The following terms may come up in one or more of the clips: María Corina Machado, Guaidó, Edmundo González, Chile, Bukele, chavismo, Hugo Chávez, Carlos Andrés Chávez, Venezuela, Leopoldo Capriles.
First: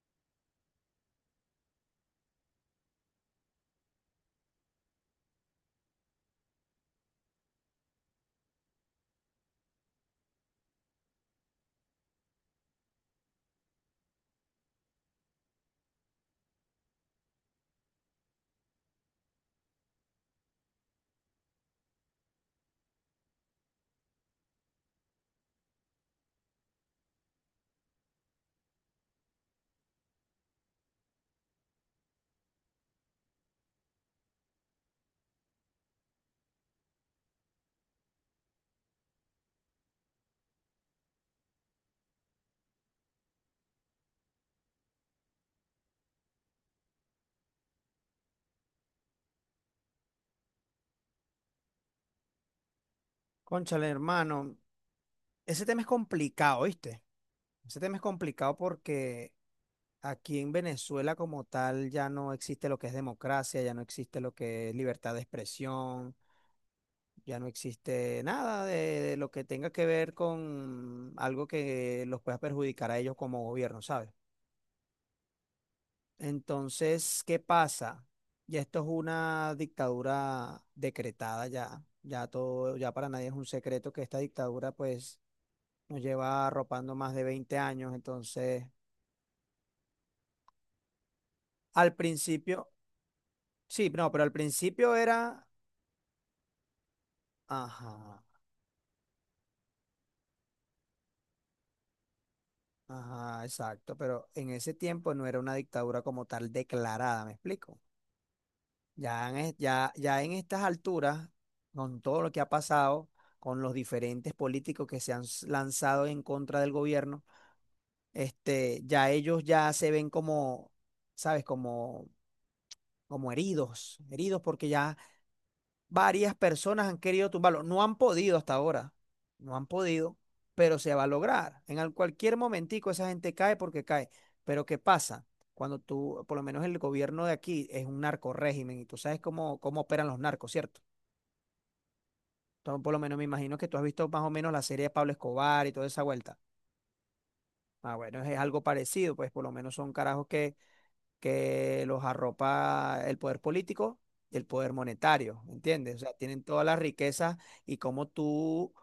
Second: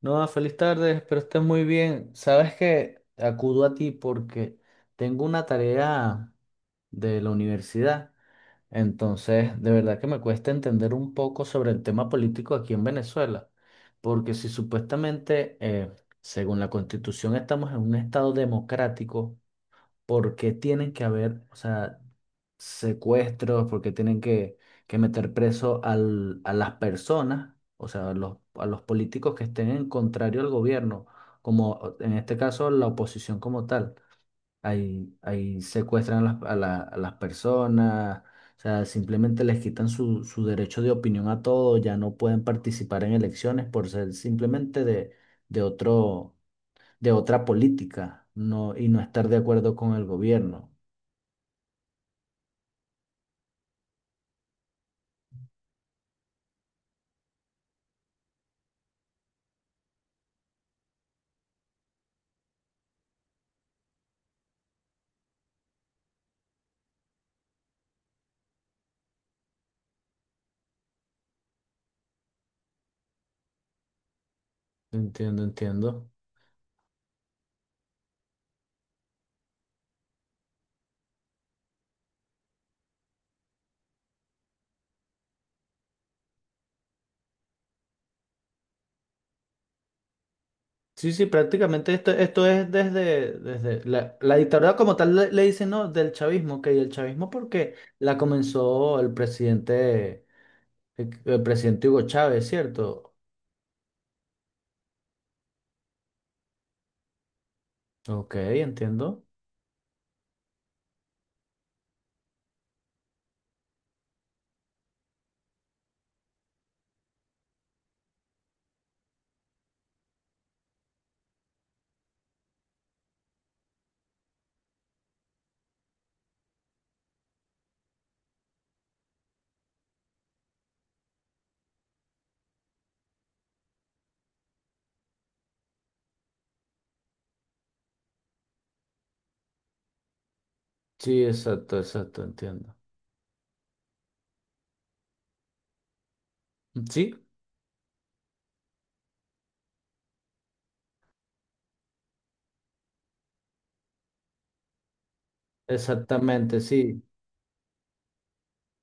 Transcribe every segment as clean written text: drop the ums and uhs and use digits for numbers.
No, feliz tarde, espero estés muy bien. Sabes que acudo a ti porque tengo una tarea de la universidad, entonces de verdad que me cuesta entender un poco sobre el tema político aquí en Venezuela, porque si supuestamente, según la Constitución, estamos en un estado democrático, por qué tienen que haber, o sea, secuestros, por qué que meter preso a las personas, o sea, a los políticos que estén en contrario al gobierno, como en este caso la oposición como tal. Ahí secuestran a a las personas, o sea, simplemente les quitan su derecho de opinión a todo, ya no pueden participar en elecciones por ser simplemente de otro, de otra política, no, y no estar de acuerdo con el gobierno. Cónchale, hermano, ese tema es complicado, ¿viste? Ese tema es complicado porque aquí en Venezuela como tal ya no existe lo que es democracia, ya no existe lo que es libertad de expresión, ya no existe nada de lo que tenga que ver con algo que los pueda perjudicar a ellos como gobierno, ¿sabes? Entiendo, entiendo. Entonces, ¿qué pasa? Ya esto es una dictadura decretada ya, ya todo, ya para nadie es un secreto que esta dictadura pues nos lleva arropando más de 20 años. Entonces, Sí, sí, prácticamente al esto principio, es desde sí, no, pero al la dictadura principio como tal le era, dicen, ¿no? Del chavismo, que y el chavismo porque ajá, la comenzó el presidente, el presidente Hugo Chávez, ¿cierto? ajá, exacto, pero en ese tiempo no era una dictadura como tal declarada, ¿me explico? Ok, entiendo. Ya en estas alturas, con todo lo que ha pasado, con los diferentes políticos que se han lanzado en contra del gobierno, ya ellos ya se ven como, ¿sabes? Como heridos, heridos porque ya varias personas han querido tumbarlo. No han podido hasta ahora. No han podido, pero se va a lograr. Cualquier momentico esa gente cae porque cae. Pero ¿qué pasa? Cuando tú, por lo menos el gobierno de aquí es un narco régimen y tú sabes cómo, cómo operan los narcos, ¿cierto? Sí, exacto, exacto, entiendo. Entonces, por lo menos me imagino que tú has visto más o menos la serie de Pablo Escobar y toda esa vuelta. Sí, Ah, bueno, es algo parecido, pues por lo menos son carajos que los arropa el poder político y el poder monetario, ¿me entiendes? O sea, tienen exactamente, todas las sí. riquezas y cómo tú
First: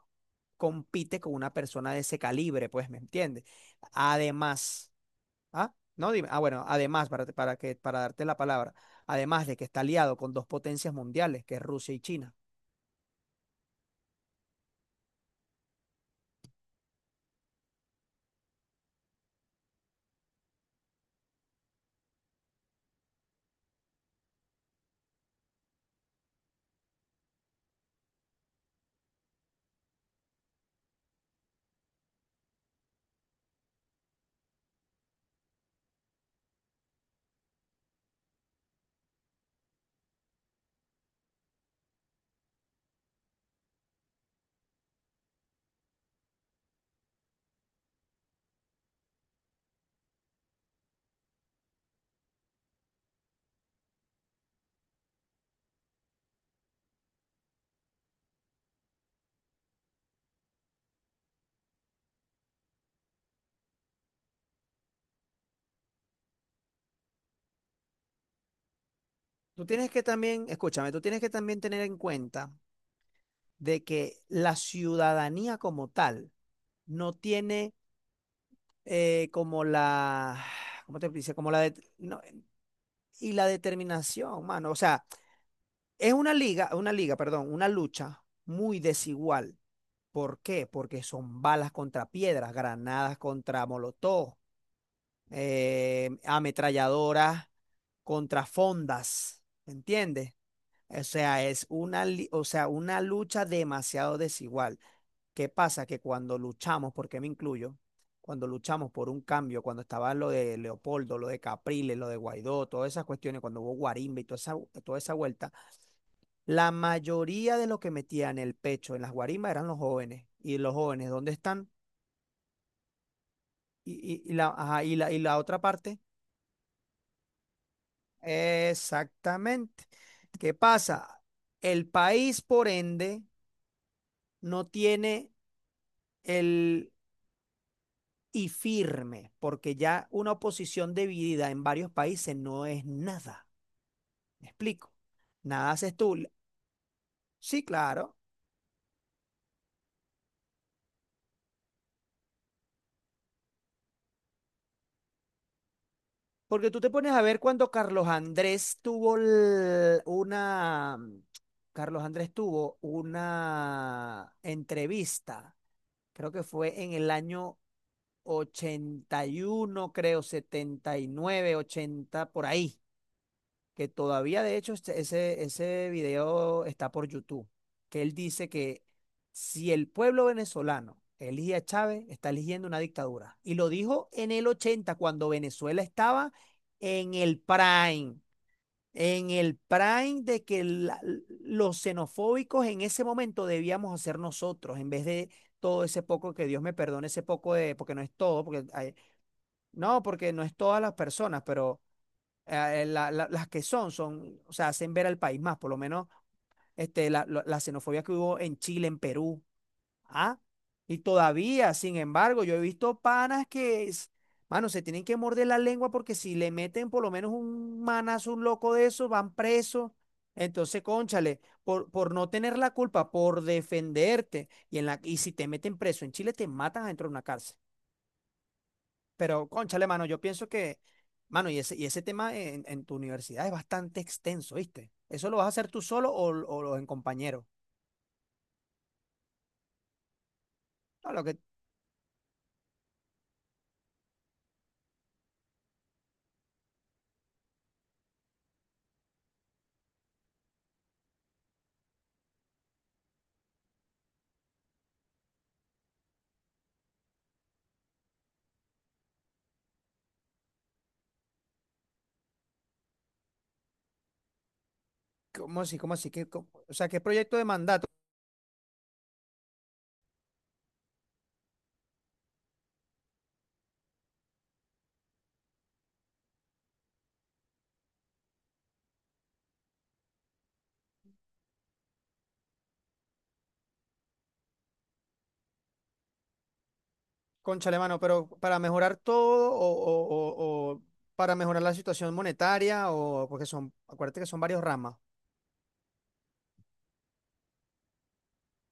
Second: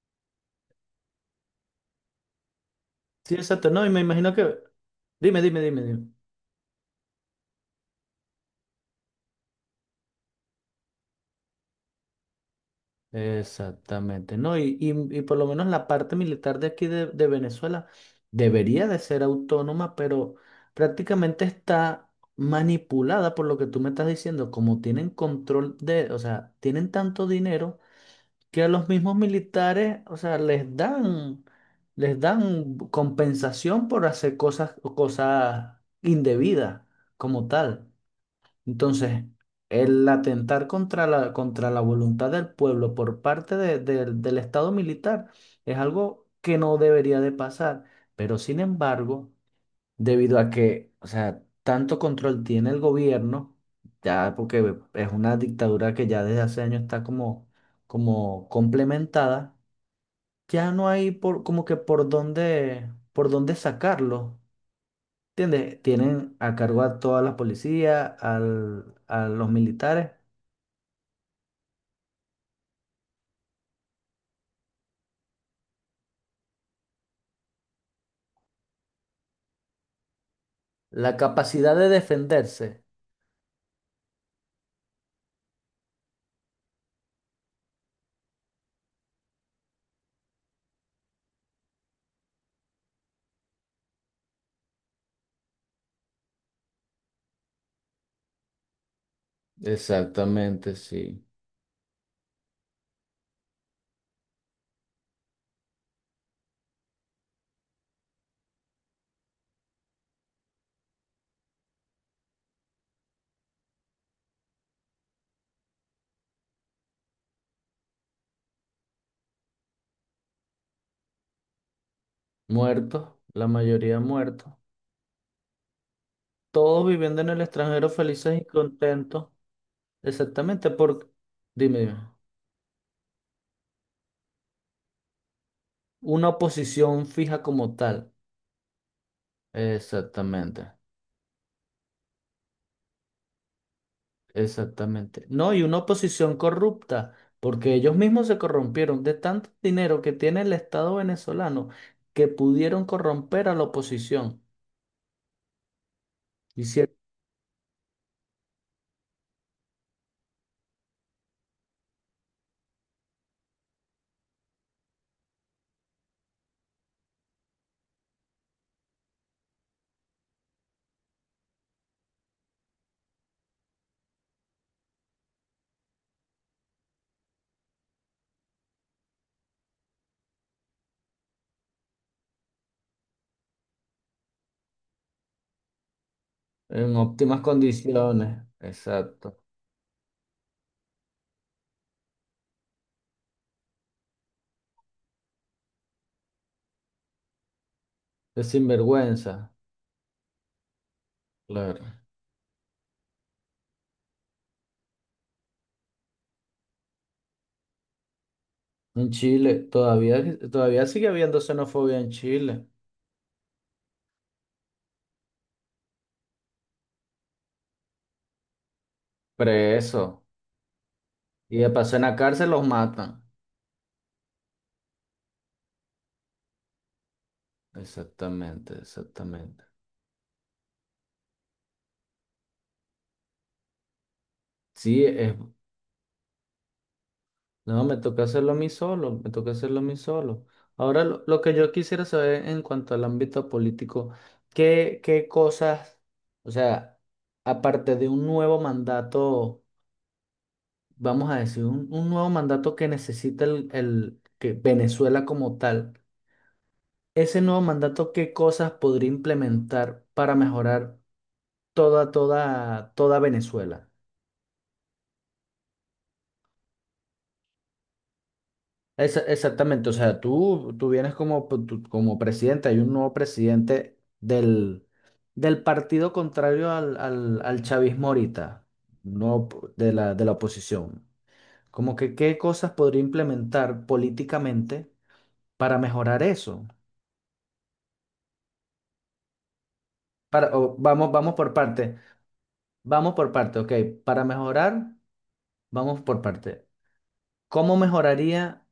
compites con una persona de ese calibre, pues, ¿me Sí, entiendes? exacto, no, y me imagino que... Además, Dime, dime, ¿ah? dime, dime. No, dime, ah, bueno, además, para darte la palabra, además de que está aliado con dos potencias mundiales, que es Rusia y China. Exactamente, ¿no? Y por lo menos la parte militar de aquí de Venezuela debería de ser autónoma, pero prácticamente está manipulada por lo que tú me estás diciendo, como tienen control de, o sea, tienen tanto dinero que a los mismos militares, o sea, les dan compensación por hacer cosas, cosas indebidas como tal. Entonces, el atentar contra contra la voluntad del pueblo por del Estado militar es algo que no debería de pasar. Pero sin embargo, debido a que, o sea, tanto control tiene el gobierno, ya porque es una dictadura que ya desde hace años está como, como complementada, ya no hay por, como que por dónde sacarlo. ¿Entiendes? Tienen a cargo a toda la policía, a los Tú tienes que militares. también, escúchame, tú tienes que también tener en cuenta de que la ciudadanía como tal no tiene como ¿cómo te La dice? Como la de- capacidad de no, defenderse. y la determinación, mano. O sea, es una liga, perdón, una lucha muy desigual. ¿Por qué? Porque son balas contra piedras, granadas contra molotov, ametralladoras contra fondas, ¿entiendes? Exactamente, O sí. sea, es o sea, una lucha demasiado desigual. ¿Qué pasa? Que cuando luchamos, porque me incluyo, cuando luchamos por un cambio, cuando estaba lo de Leopoldo, lo de Capriles, lo de Guaidó, todas esas cuestiones, cuando hubo guarimba y toda esa vuelta, la mayoría de los que metían el pecho en las guarimbas eran los jóvenes. ¿Y los jóvenes dónde están? Muertos, la mayoría muertos. Ajá, y la otra parte. Todos viviendo en el extranjero felices y contentos. Exactamente. ¿Qué Exactamente, porque, pasa? dime, El dime. país, por ende, no tiene Una el oposición fija como tal. y firme, porque ya una Exactamente, oposición dividida en varios países no es nada. Me explico. exactamente. No, y Nada una haces tú. oposición corrupta, Sí, porque ellos claro. mismos se corrompieron de tanto dinero que tiene el Estado venezolano que pudieron corromper a la oposición. Porque tú te Hicieron pones a ver cuando Carlos Andrés tuvo l- una, mm, Carlos Andrés tuvo una entrevista, creo que fue en el año 81 creo, 79 80 por ahí. Que todavía de hecho ese video está por YouTube, que él dice que si el pueblo venezolano elige a Chávez, está eligiendo una dictadura. Y lo dijo en el 80 cuando Venezuela estaba en en el óptimas prime, condiciones. en Exacto. el prime de que los xenofóbicos en ese momento debíamos hacer nosotros, en vez de todo ese poco, que Dios me perdone ese poco de, porque no es todo, Es porque sinvergüenza, no, porque no es todas las personas, pero claro. las que son, son, o sea, hacen ver al país más, por lo menos la xenofobia que hubo en Chile, en En Perú, Chile, todavía, ¿ah? todavía Y sigue habiendo todavía, sin xenofobia en embargo, yo he Chile. visto panas mano, se tienen que morder la lengua porque si le meten por lo menos un manazo, un loco de eso, van presos. Preso. Entonces, cónchale, Y de paso en por la no cárcel tener los la culpa, matan. por defenderte, y, en la, y si te meten preso en Chile, te matan adentro de una cárcel. Exactamente, Pero, exactamente. cónchale, mano, yo pienso que, mano, y ese tema en tu universidad es bastante extenso, ¿viste? Sí, ¿Eso es, lo vas a hacer tú solo o en compañero? no, me toca hacerlo a mí solo, me toca hacerlo a mí solo. Ahora, No, lo que yo quisiera saber en cuanto al ámbito político, ¿qué, qué cosas, o sea, aparte de un nuevo mandato, vamos a decir, un nuevo mandato que necesita que Venezuela como tal? Ese nuevo mandato, ¿qué cosas podría implementar para mejorar toda, toda, toda Venezuela? ¿cómo así? ¿Cómo así? O sea, ¿qué proyecto de mandato? Exactamente, o sea, tú vienes como, como presidente, hay un nuevo presidente del, del partido contrario al chavismo ahorita, no p- de de la oposición. Como que qué cosas podría implementar políticamente para mejorar eso. Cónchale, mano, pero para mejorar todo o, o- Para, o- o o vamos, para mejorar la situación monetaria vamos o por porque parte, ok, son, acuérdate para que son varios mejorar, ramas, vamos por parte. ¿Cómo mejoraría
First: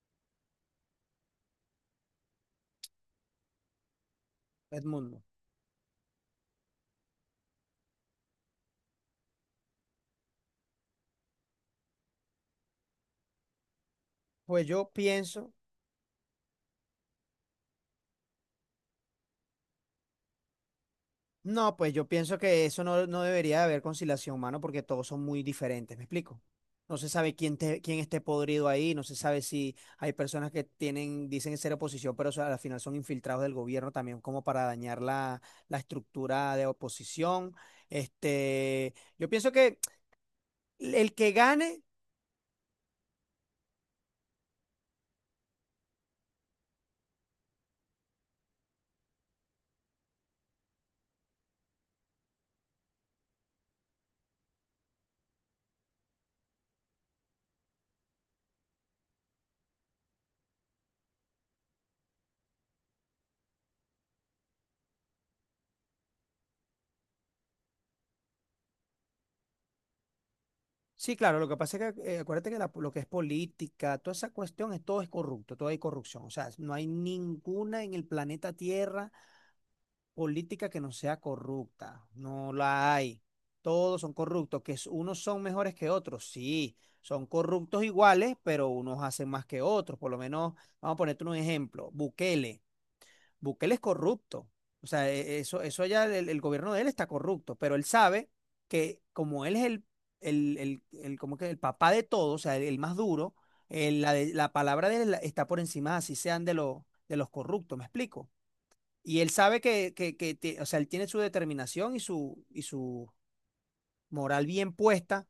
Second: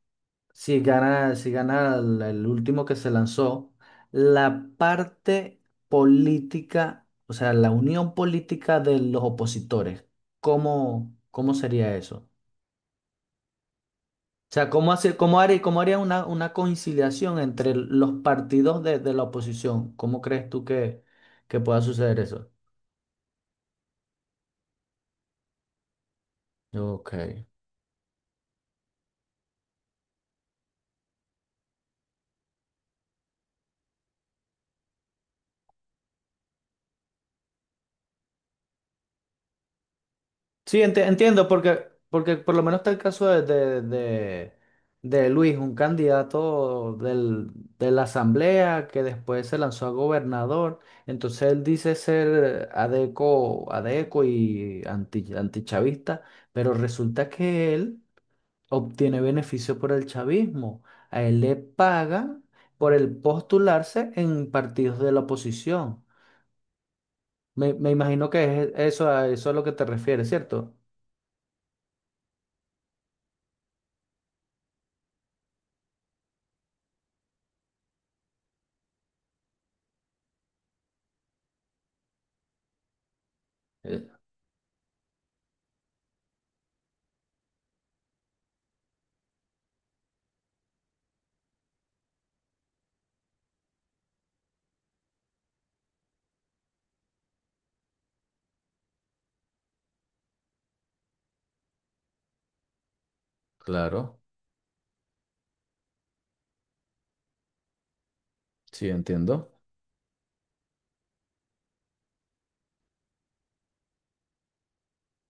si gana el último que se lanzó la Edmundo. parte política, o sea, la unión política de los opositores? ¿Cómo, cómo sería eso? O Pues sea, yo ¿cómo hace, pienso. Cómo haría una conciliación entre los partidos de la oposición? ¿Cómo crees tú que No, pueda pues yo suceder pienso eso? que eso no debería de haber conciliación, mano, porque todos son muy diferentes, ¿me explico? No se Ok. sabe quién esté podrido ahí, no se sabe si hay personas que tienen, dicen ser oposición, pero al final son infiltrados del gobierno también como para dañar la estructura de oposición. Yo pienso que Sí, el que entiendo, gane, porque, porque por lo menos está el caso de Luis, un candidato de la asamblea que después se lanzó a gobernador. Entonces él dice ser adeco, adeco y anti, antichavista, pero resulta que él obtiene beneficio por el chavismo. A él le pagan por el postularse en partidos de la oposición. Me imagino que es eso, a eso a lo que te refieres, ¿cierto? sí, claro, lo que pasa es que acuérdate que lo que es política, toda esa cuestión, es, todo es corrupto, todo hay corrupción, o sea, no hay ninguna en el planeta Tierra política que no sea corrupta. No la hay. Todos Eh, son corruptos, que es- unos son mejores que otros, sí, son corruptos iguales, pero unos hacen más que otros. Por lo menos, vamos a ponerte un ejemplo, Bukele. Bukele es corrupto. O sea, eso ya el gobierno de él está corrupto, pero él sabe que como él es como que el papá de todos, o sea, el más duro, eh, la, claro. de- la palabra de él está por encima, así sean de los corruptos, ¿me explico? Sí, Y él entiendo. sabe o sea, él tiene su determinación y y su moral bien puesta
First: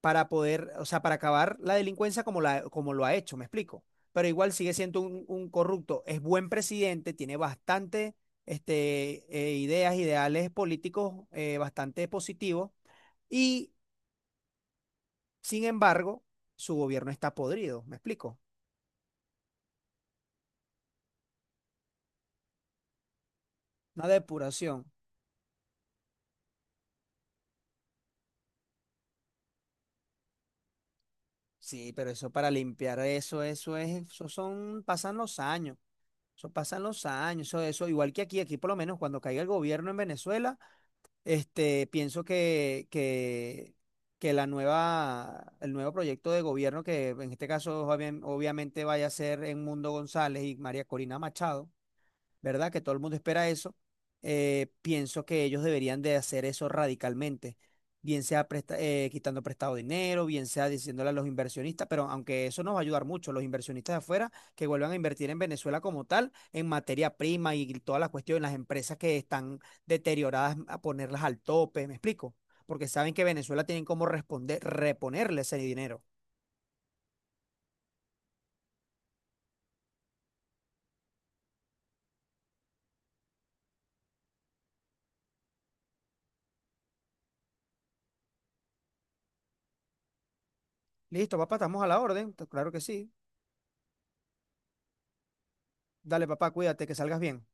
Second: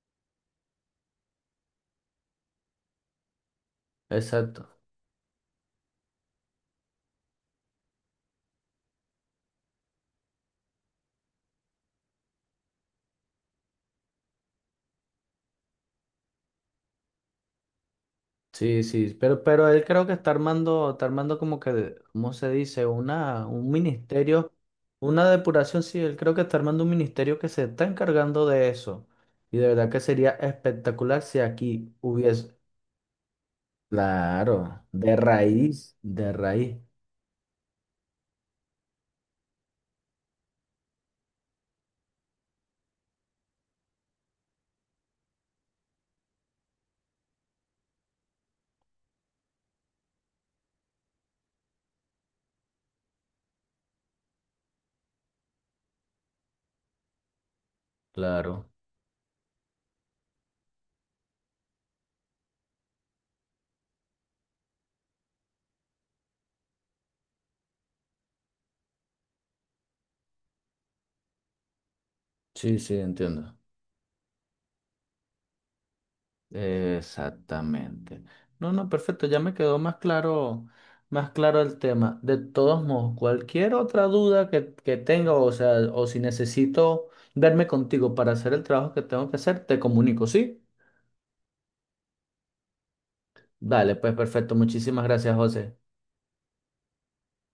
para poder, o sea, para acabar la delincuencia como, la, como lo ha hecho, ¿me explico? Pero igual Exacto. sigue siendo un corrupto, es buen presidente, tiene bastante este, ideas, ideales políticos bastante positivos y, sin embargo, su gobierno está podrido, ¿me explico? Sí, sí, pero él creo que está armando como que, ¿cómo se dice? Una, un Una ministerio, depuración. una depuración, sí, él creo que está armando un ministerio que se está encargando de eso. Y de verdad que sería espectacular si Sí, aquí pero eso para hubiese, limpiar eso, eso es, eso son, claro, pasan los años. De Eso raíz, pasan los años, eso, igual que aquí, aquí por lo menos cuando caiga el gobierno en Venezuela, pienso que la nueva, el nuevo proyecto de gobierno, que en este caso obviamente vaya a ser Edmundo González y María Corina Machado, ¿verdad? Que todo el mundo espera eso. Eh, pienso que ellos deberían de hacer eso radicalmente, bien sea claro. Quitando prestado dinero, bien sea diciéndole a los inversionistas, pero aunque eso nos va a ayudar mucho, los inversionistas de afuera que vuelvan a invertir en Venezuela como tal, en materia prima y todas las cuestiones, las empresas que están deterioradas, a ponerlas al tope, ¿me explico? Sí, Porque sí, saben que entiendo. Venezuela tienen cómo responder, reponerle ese dinero. Exactamente. No, no, perfecto, ya me quedó más claro el tema. De todos modos, cualquier otra duda que tenga, o sea, o si necesito verme contigo para hacer el trabajo que tengo que hacer, te comunico, ¿sí? Listo, papá, estamos a la orden. Claro que sí. Dale, pues perfecto, muchísimas gracias, José. Dale, papá, cuídate, que salgas bien.